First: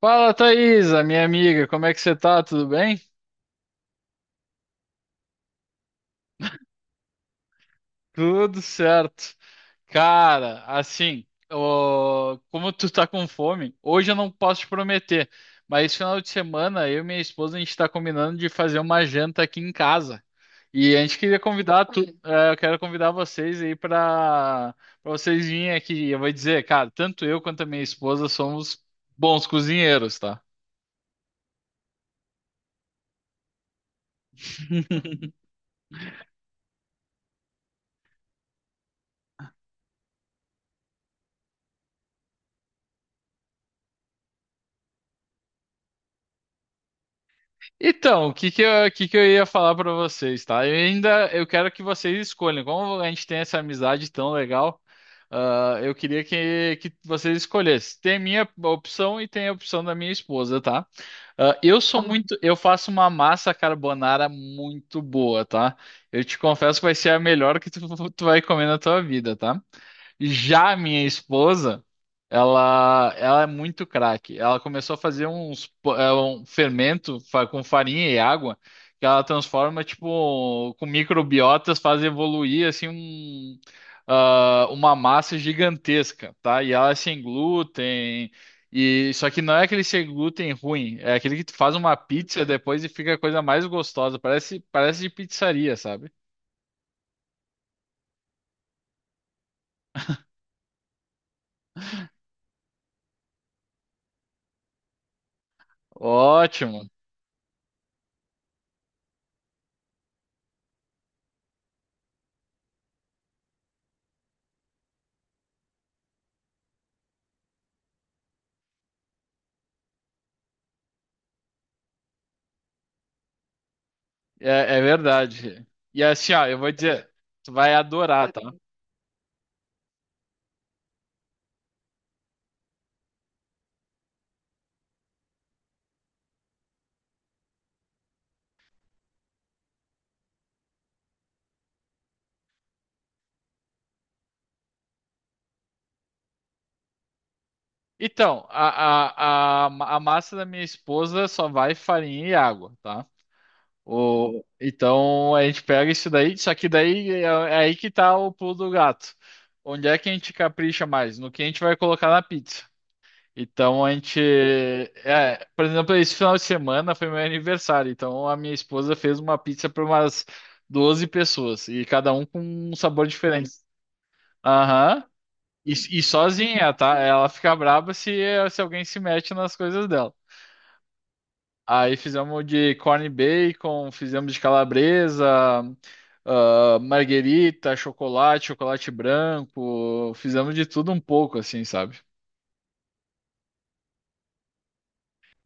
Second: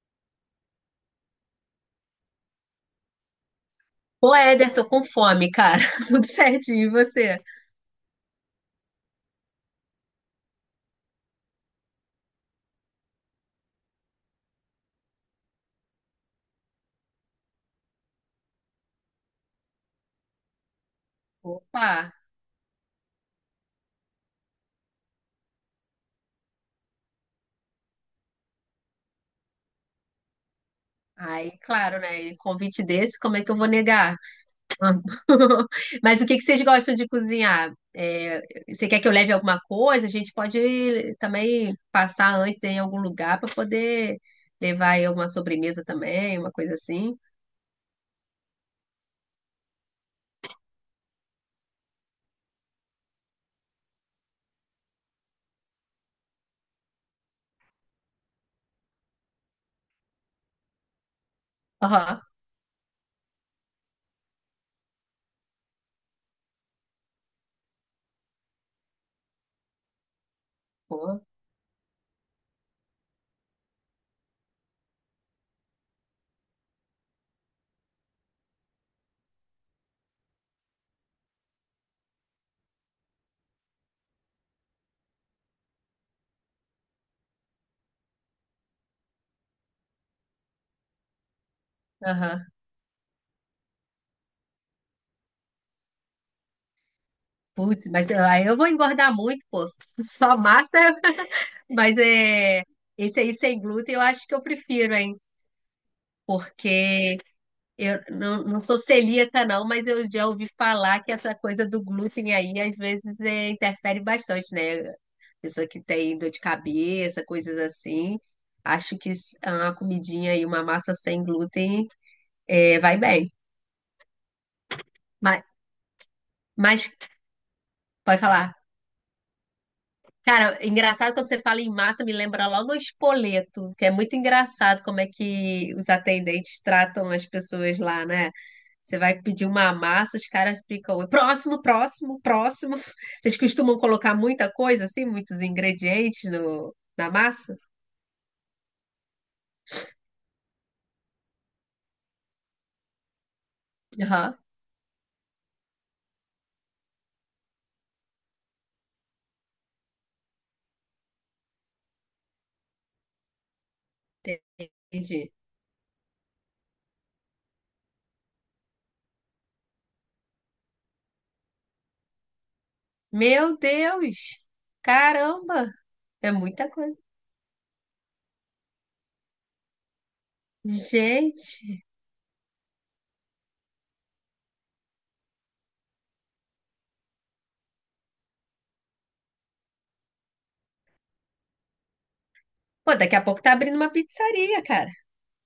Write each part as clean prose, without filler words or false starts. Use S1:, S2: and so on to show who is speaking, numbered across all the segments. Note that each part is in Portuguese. S1: Fala, Thaisa, minha amiga, como é que você tá? Tudo bem?
S2: Ô, Éder, tô com fome, cara. Tudo certinho, e você?
S1: Tudo certo. Cara, assim, ó, como tu tá com fome, hoje eu não posso te prometer, mas esse final de semana eu e minha esposa a gente tá combinando de fazer uma janta aqui em casa. E a gente queria convidar
S2: Opa!
S1: tu, eu quero convidar vocês aí pra para vocês virem aqui. Eu vou dizer, cara, tanto eu quanto a minha esposa somos bons cozinheiros, tá?
S2: Aí, claro, né? E convite desse, como é que eu vou negar? Mas o que que vocês gostam de cozinhar? Você quer que eu leve alguma coisa? A gente pode também passar antes em algum lugar para poder levar aí alguma sobremesa também, uma coisa assim.
S1: Então, o que que eu ia falar pra vocês, tá? Eu ainda eu quero que vocês escolham. Como a gente tem essa amizade tão legal, eu queria que vocês escolhessem. Tem a minha opção e tem a opção da minha esposa, tá?
S2: Aham,
S1: Eu faço uma massa carbonara muito boa, tá? Eu te confesso que vai ser a melhor que tu, tu vai comer na tua vida, tá? Já a minha
S2: pô,
S1: esposa, ela é muito craque. Ela começou a fazer um fermento com farinha e água que ela transforma, tipo, com microbiotas, faz evoluir, assim, uma massa gigantesca, tá? E ela é sem glúten, e só que não é aquele sem glúten ruim, é aquele que tu faz uma pizza
S2: aham.
S1: depois e fica a coisa mais gostosa, parece de pizzaria, sabe?
S2: Putz, aí eu vou engordar muito, pô. Só massa, mas é. Esse aí sem glúten eu acho que eu prefiro, hein?
S1: Ótimo.
S2: Porque eu não, não sou celíaca, não, mas eu já ouvi falar que essa coisa do glúten aí às vezes interfere bastante, né? Pessoa que tem dor de cabeça, coisas assim. Acho que é uma comidinha e uma massa sem glúten vai bem.
S1: É, é
S2: Mas,
S1: verdade. E assim, ó, eu vou
S2: mas
S1: dizer, tu vai
S2: pode
S1: adorar, tá?
S2: falar. Cara, engraçado quando você fala em massa, me lembra logo o espoleto, que é muito engraçado como é que os atendentes tratam as pessoas lá, né? Você vai pedir uma massa, os caras ficam próximo, próximo, próximo. Vocês costumam colocar muita coisa assim, muitos ingredientes no, na massa?
S1: Então, a massa da minha esposa só vai farinha e água, tá?
S2: Aham,
S1: O, então a gente pega isso daí, só que daí é aí que tá o pulo do gato. Onde é que a gente capricha mais? No que a gente vai colocar na pizza. Então a gente.
S2: entendi.
S1: É, por exemplo, esse final de semana foi meu aniversário. Então a minha esposa fez uma pizza para umas 12 pessoas. E cada um com um sabor diferente.
S2: Meu Deus!
S1: Aham. E,
S2: Caramba!
S1: e
S2: É muita
S1: sozinha,
S2: coisa.
S1: tá? Ela fica braba se alguém se mete nas coisas dela.
S2: Gente!
S1: Aí fizemos de corn bacon, fizemos de calabresa, marguerita, chocolate, chocolate branco, fizemos de tudo um pouco, assim, sabe?
S2: Pô, daqui a pouco tá abrindo uma pizzaria, cara.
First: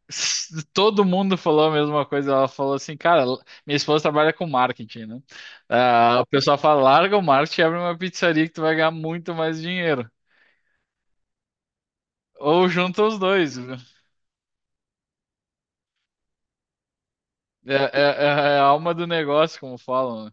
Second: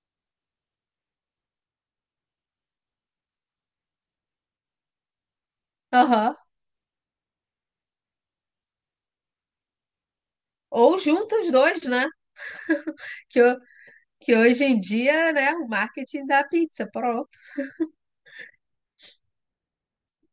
S1: Todo mundo falou a mesma coisa. Ela falou assim, cara, minha esposa trabalha com marketing, né? Ah, o
S2: Aham.
S1: pessoal fala, larga o marketing e abre uma pizzaria que tu vai ganhar muito mais dinheiro.
S2: Ou junta os dois, né?
S1: Ou junta os
S2: Que,
S1: dois.
S2: ho- que hoje em dia, né, o marketing da pizza, pronto.
S1: É, é- é a alma do negócio, como falam, né?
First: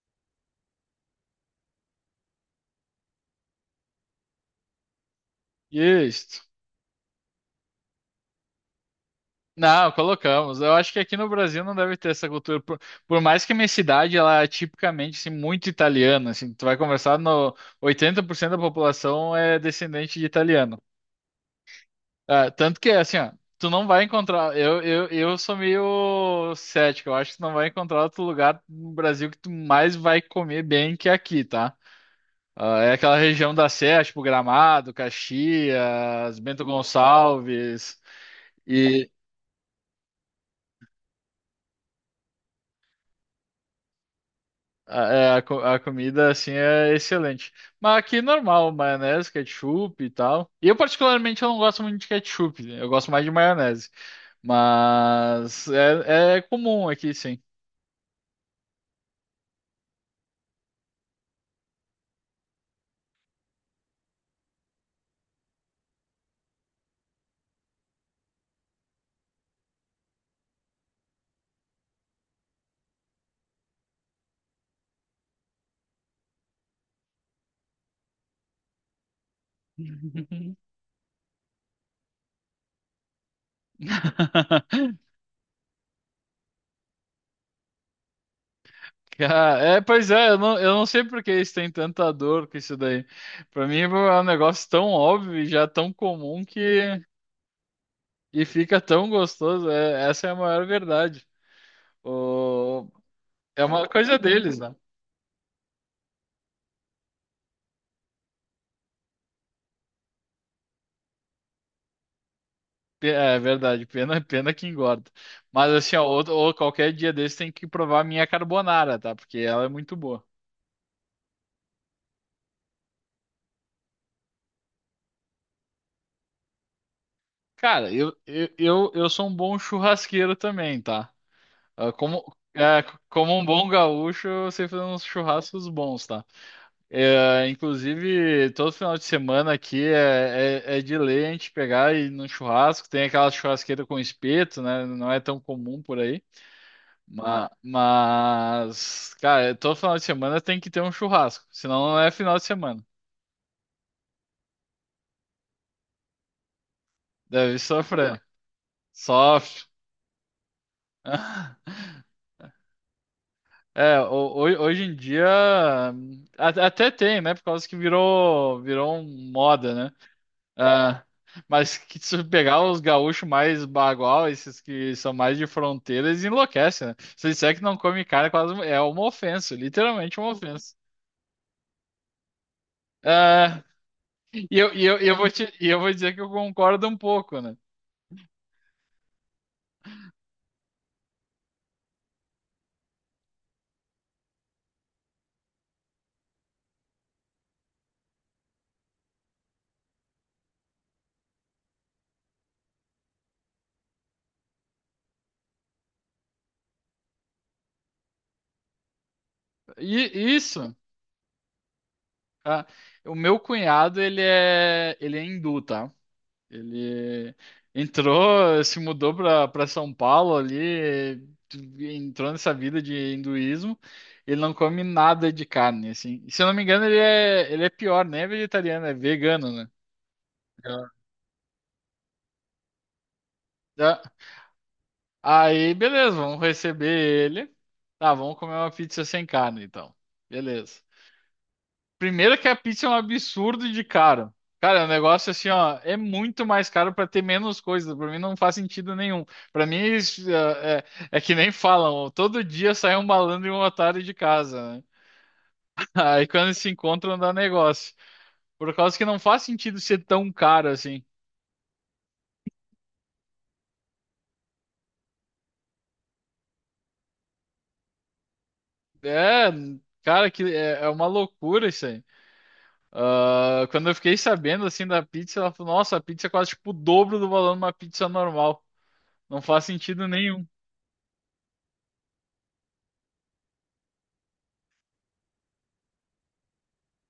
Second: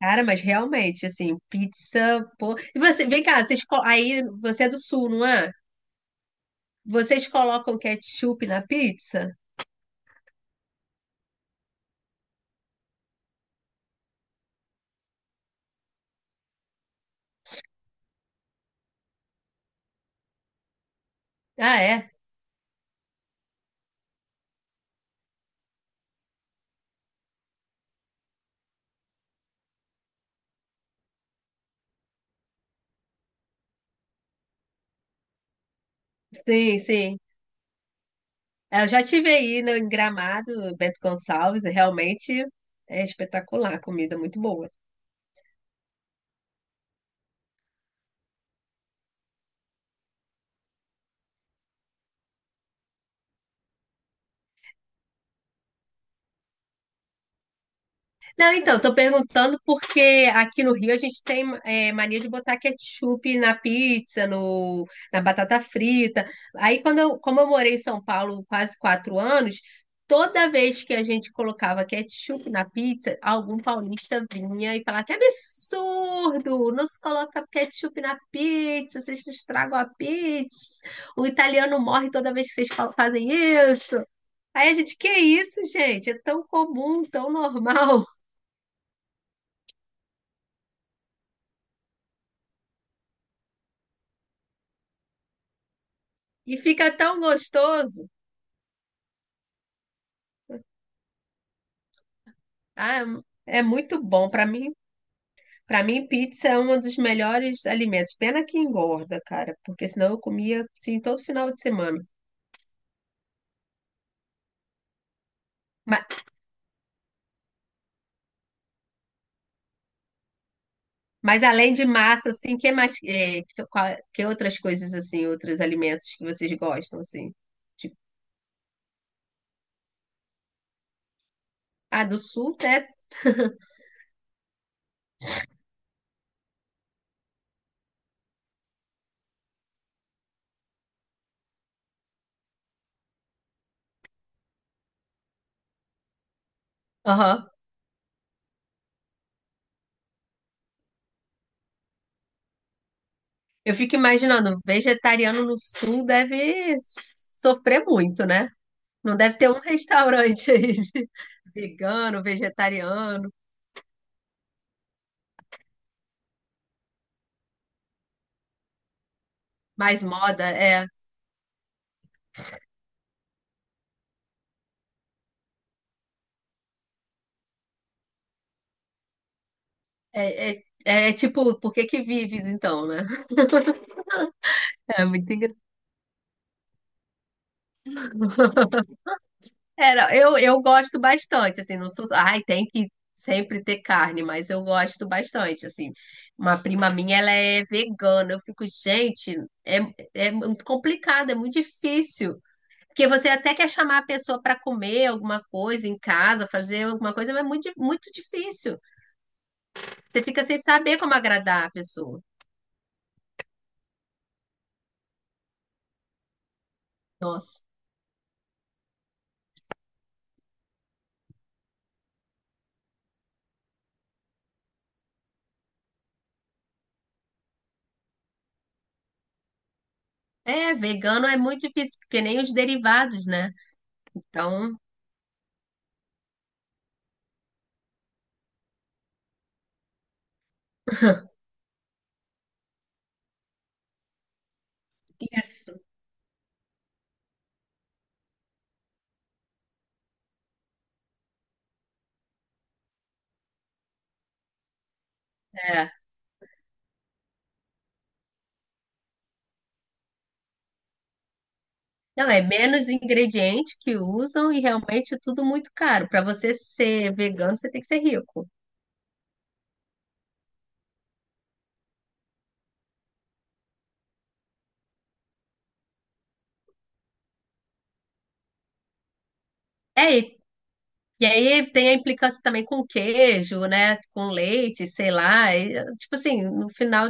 S2: Cara, mas realmente, assim, pizza, pô. E você, vem cá, aí você é do sul, não é?
S1: Isso.
S2: Vocês colocam ketchup na pizza?
S1: Não, colocamos. Eu acho que aqui no Brasil não deve ter essa cultura. Por mais que a minha cidade, ela é tipicamente assim, muito italiana. Assim, tu vai conversar no 80% da população é descendente de italiano.
S2: Ah, é?
S1: Ah, tanto que, assim, ó, tu não vai encontrar. Eu sou meio cético. Eu acho que tu não vai encontrar outro lugar no Brasil que tu mais vai comer bem que aqui, tá? Ah, é aquela região da Serra, tipo Gramado, Caxias, Bento
S2: Sim, sim.
S1: Gonçalves.
S2: Eu já
S1: E
S2: tive aí no em Gramado, Bento Gonçalves, e realmente é espetacular, a comida é muito boa.
S1: a comida, assim, é excelente. Mas aqui, é normal, maionese, ketchup e tal. E eu, particularmente, eu não gosto muito de ketchup, né? Eu gosto mais de maionese. Mas é comum aqui, sim.
S2: Não, então, tô perguntando porque aqui no Rio a gente tem mania de botar ketchup na pizza, no, na batata frita. Aí, como eu morei em São Paulo quase 4 anos, toda vez que a gente colocava ketchup na pizza, algum paulista vinha e falava: Que absurdo! Não se coloca ketchup na pizza, vocês estragam a pizza. O italiano morre toda vez que vocês fazem isso. Aí a gente, que isso, gente? É tão comum, tão normal.
S1: Pois é, eu não sei por que eles têm tanta dor com isso daí. Pra mim é um negócio tão óbvio e já tão comum
S2: E fica
S1: que.
S2: tão gostoso.
S1: E fica tão gostoso, essa é a maior verdade. O-
S2: Ah, é
S1: é uma
S2: muito
S1: coisa
S2: bom. Para
S1: deles,
S2: mim,
S1: né?
S2: para mim, pizza é um dos melhores alimentos. Pena que engorda, cara, porque senão eu comia assim todo final de semana.
S1: É verdade, pena que engorda. Mas assim, ó,
S2: Mas,
S1: ou qualquer dia desse tem que provar a minha carbonara, tá? Porque ela é muito boa.
S2: mas além de massa, assim, que mais, que outras coisas assim, outros alimentos que vocês gostam assim?
S1: Cara,
S2: Tipo,
S1: eu sou um bom churrasqueiro também, tá? Ah,
S2: ah, do
S1: Como,
S2: sul,
S1: é,
S2: né?
S1: como um bom gaúcho, eu sei fazer uns churrascos bons, tá? É, inclusive, todo final de semana aqui é de lei a gente pegar e ir num churrasco. Tem aquela churrasqueira com espeto, né? Não é tão comum por aí.
S2: Aham.
S1: Mas, cara, todo final de semana tem que ter um churrasco. Senão não é final de semana.
S2: Eu fico imaginando, vegetariano no sul deve
S1: Deve
S2: sofrer
S1: sofrer.
S2: muito, né? Não deve ter um
S1: Sofre.
S2: restaurante aí de vegano, vegetariano.
S1: É, ho- Hoje em dia até tem, né? Por causa que virou um moda, né?
S2: Mais moda, é.
S1: Ah, mas que se pegar os gaúchos mais bagual, esses que são mais de fronteira, eles enlouquecem, né? Se disser que não come carne, é quase uma ofensa, literalmente uma
S2: É, é,
S1: ofensa.
S2: é tipo, por que que vives então, né?
S1: Ah, e eu, e eu,
S2: É
S1: e eu vou
S2: muito
S1: te,
S2: engraçado.
S1: e eu vou dizer que eu concordo um pouco, né?
S2: É, não, eu gosto bastante, assim, não sou. Ai, tem que sempre ter carne, mas eu gosto bastante, assim. Uma prima minha, ela é vegana. Eu fico, gente, é, é muito complicado, é muito difícil. Porque você até quer chamar a pessoa para comer alguma coisa em casa, fazer alguma coisa, mas é muito, muito difícil.
S1: E
S2: Você fica sem
S1: isso,
S2: saber como agradar a pessoa.
S1: ah, o meu cunhado, ele é hindu, tá? Ele
S2: Nossa.
S1: entrou, se mudou para São Paulo ali, entrou nessa vida de hinduísmo. Ele não come nada de carne, assim. E, se eu não me engano, ele é pior, nem é vegetariano, é vegano, né? É.
S2: É, vegano é muito difícil, porque nem os derivados, né?
S1: É.
S2: Então,
S1: Aí, beleza, vamos receber ele. Tá, vamos comer uma pizza sem carne, então. Beleza. Primeiro que a pizza é um absurdo de caro. Cara, o negócio assim, ó,
S2: isso,
S1: é muito mais caro pra ter menos coisa. Pra mim não faz sentido nenhum. Pra mim isso, é, é- é que nem falam, ó, todo dia sai um malandro e um otário de casa, né?
S2: é.
S1: Aí quando se encontram dá negócio. Por causa que não faz sentido ser tão caro assim.
S2: Não, é menos ingrediente que usam e realmente é tudo muito caro. Para você ser vegano, você tem que ser rico.
S1: É, cara, é uma loucura isso aí. Ah, quando eu fiquei sabendo assim da pizza, ela falou, nossa, a pizza é quase tipo o dobro do valor de uma pizza normal. Não faz sentido
S2: É,
S1: nenhum.
S2: e aí tem a implicância também com queijo, né? Com leite, sei lá. E, tipo assim,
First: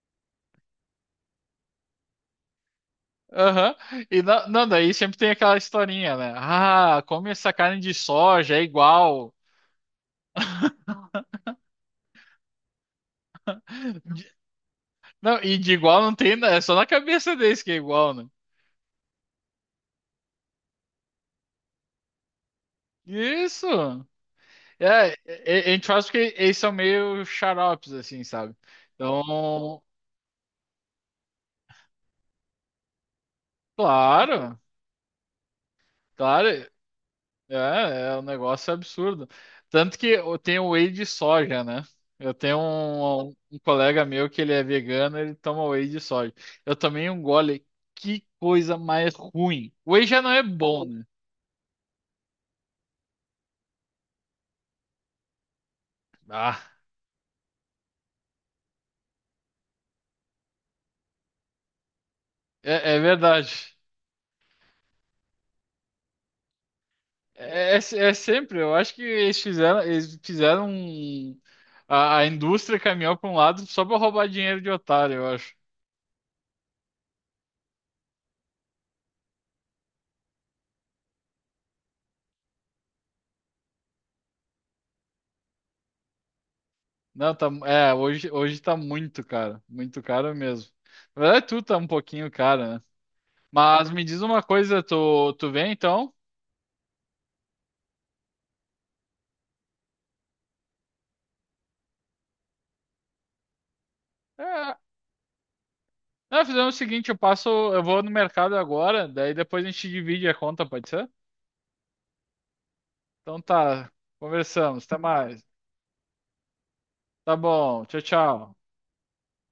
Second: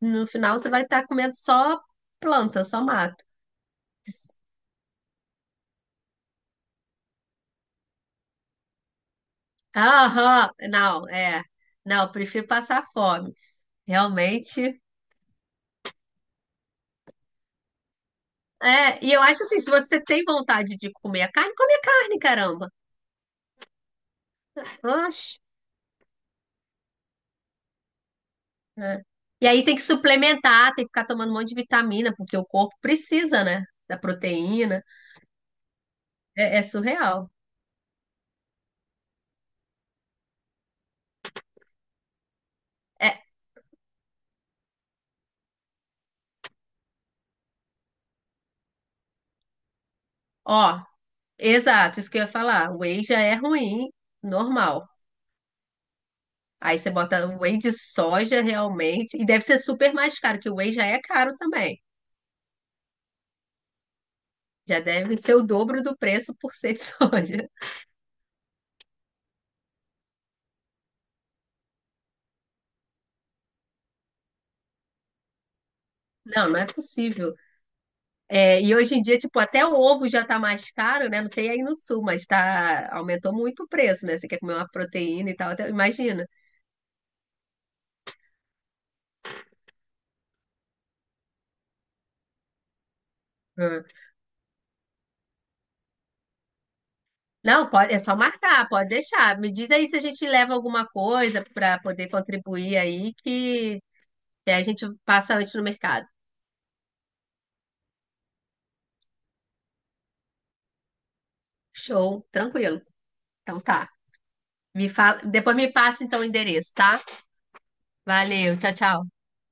S2: no final você vai estar comendo só planta, só mato.
S1: Aham. E não, daí sempre tem aquela historinha, né? Ah, come essa carne de soja, é igual.
S2: Aham, não, é. Não, prefiro passar fome. Realmente
S1: Não, e de igual não tem, né? É só na cabeça deles que é igual, né?
S2: é, eu acho assim, se você tem vontade de comer a carne, come a carne, caramba.
S1: Isso! É, é-
S2: Oxe,
S1: a gente faz porque eles são meio xaropes, assim, sabe?
S2: né? E aí tem que
S1: Então,
S2: suplementar, tem que ficar tomando um monte de vitamina, porque o corpo precisa, né? Da
S1: claro,
S2: proteína.
S1: claro.
S2: É, é surreal.
S1: É, é um negócio absurdo. Tanto que eu tenho whey de soja, né? Eu tenho
S2: É,
S1: um colega meu que ele é vegano, ele toma whey de soja. Eu tomei um gole, que coisa mais ruim. Whey já não é
S2: ó,
S1: bom, né?
S2: exato, isso que eu ia falar. O whey já é ruim, normal.
S1: Ah,
S2: Aí você bota o whey de soja realmente, e deve ser super mais caro, que o whey já é caro também.
S1: é, é verdade.
S2: Já deve ser o dobro do preço por ser de soja.
S1: É, é, é sempre, eu acho que eles fizeram a indústria caminhou para um lado só para roubar dinheiro de otário, eu acho.
S2: Não, não é possível. É, e hoje em dia, tipo, até o ovo já tá mais caro, né? Não sei aí no sul, mas tá, aumentou muito o preço, né? Você quer comer uma proteína e tal, até- imagina.
S1: Não, tá, é, hoje tá muito caro mesmo. Na verdade, tudo tá um pouquinho caro, né?
S2: Hum.
S1: Mas me diz uma coisa, tu vem então?
S2: Não, pode, é só marcar, pode deixar. Me diz aí se a gente leva alguma coisa para poder contribuir aí, que a
S1: É,
S2: gente passa antes no mercado.
S1: não, fizemos o seguinte, eu passo, eu vou no mercado agora, daí depois a gente divide a conta, pode ser?
S2: Show, tranquilo.
S1: Então
S2: Então tá.
S1: tá, conversamos,
S2: Me
S1: até
S2: fala,
S1: mais.
S2: depois me passa então o endereço, tá?
S1: Tá bom, tchau, tchau.
S2: Valeu, tchau, tchau.